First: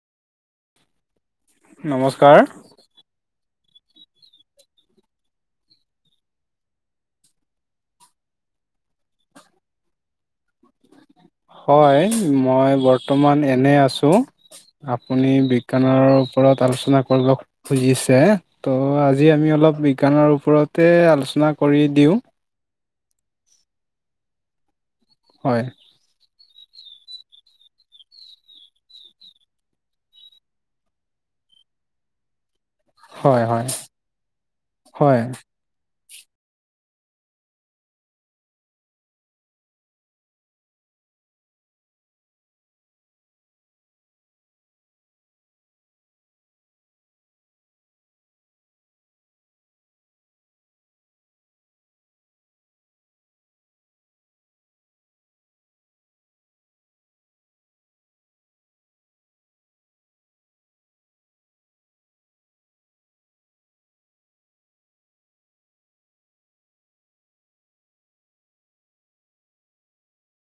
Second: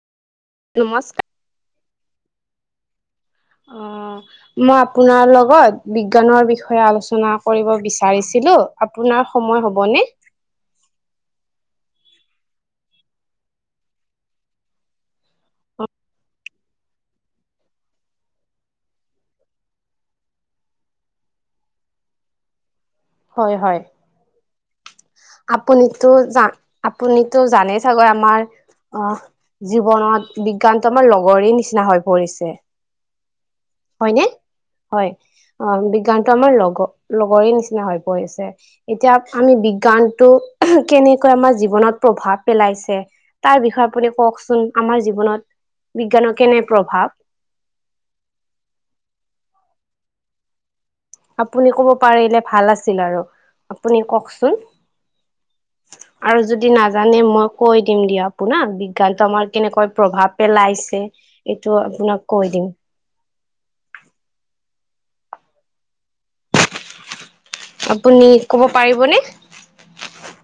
নমস্কাৰ, নমস্কাৰ। অ, মই আপোনাৰ লগত বিজ্ঞানৰ বিষয়ে আলোচনা কৰিব বিচাৰিছিলোঁ, আপোনাৰ সময় হ'ব নে? হয়, মই বৰ্তমান এনেই আছোঁ। আপুনি বিজ্ঞানৰ ওপৰত আলোচনা কৰি লওক, খুজিছে ত' আজি আমি অলপ বিজ্ঞানৰ ওপৰতে আলোচনা কৰি দিওঁ। হয়, হয়, হয় আপুনিতো জান আপুনিতো জানেই চাগৈ আমাৰ, অ, জীৱনত বিজ্ঞানতো আমাৰ লগৰে নিচিনা হৈ পৰিছে। হয়, হয়, হয়নে? হয়, অ, বিজ্ঞানতটো আমাৰ লগৰ লগৰে নিচিনা হৈ পৰিছে। এতিয়া আমি বিজ্ঞানতটো কেনেকৈ আমাৰ জীৱনত প্ৰভাৱ পেলাইছে, তাৰ বিষয়ে আপুনি কওকচোন আমাৰ জীৱনত বিজ্ঞানৰ কেনে প্ৰভাৱ আপুনি কব পাৰিলে ভাল আছিল আৰু আপুনি কওকচোন। আৰু যদি নাজানে মই কৈ দিম দিয়া আপুোনাৰ বিজ্ঞানতো আমাৰ কেনেকৈ প্ৰভাৱ পেলাইছে। এইটো আপোনাক কৈ দিম। আপুনি ক'ব পাৰিবনে?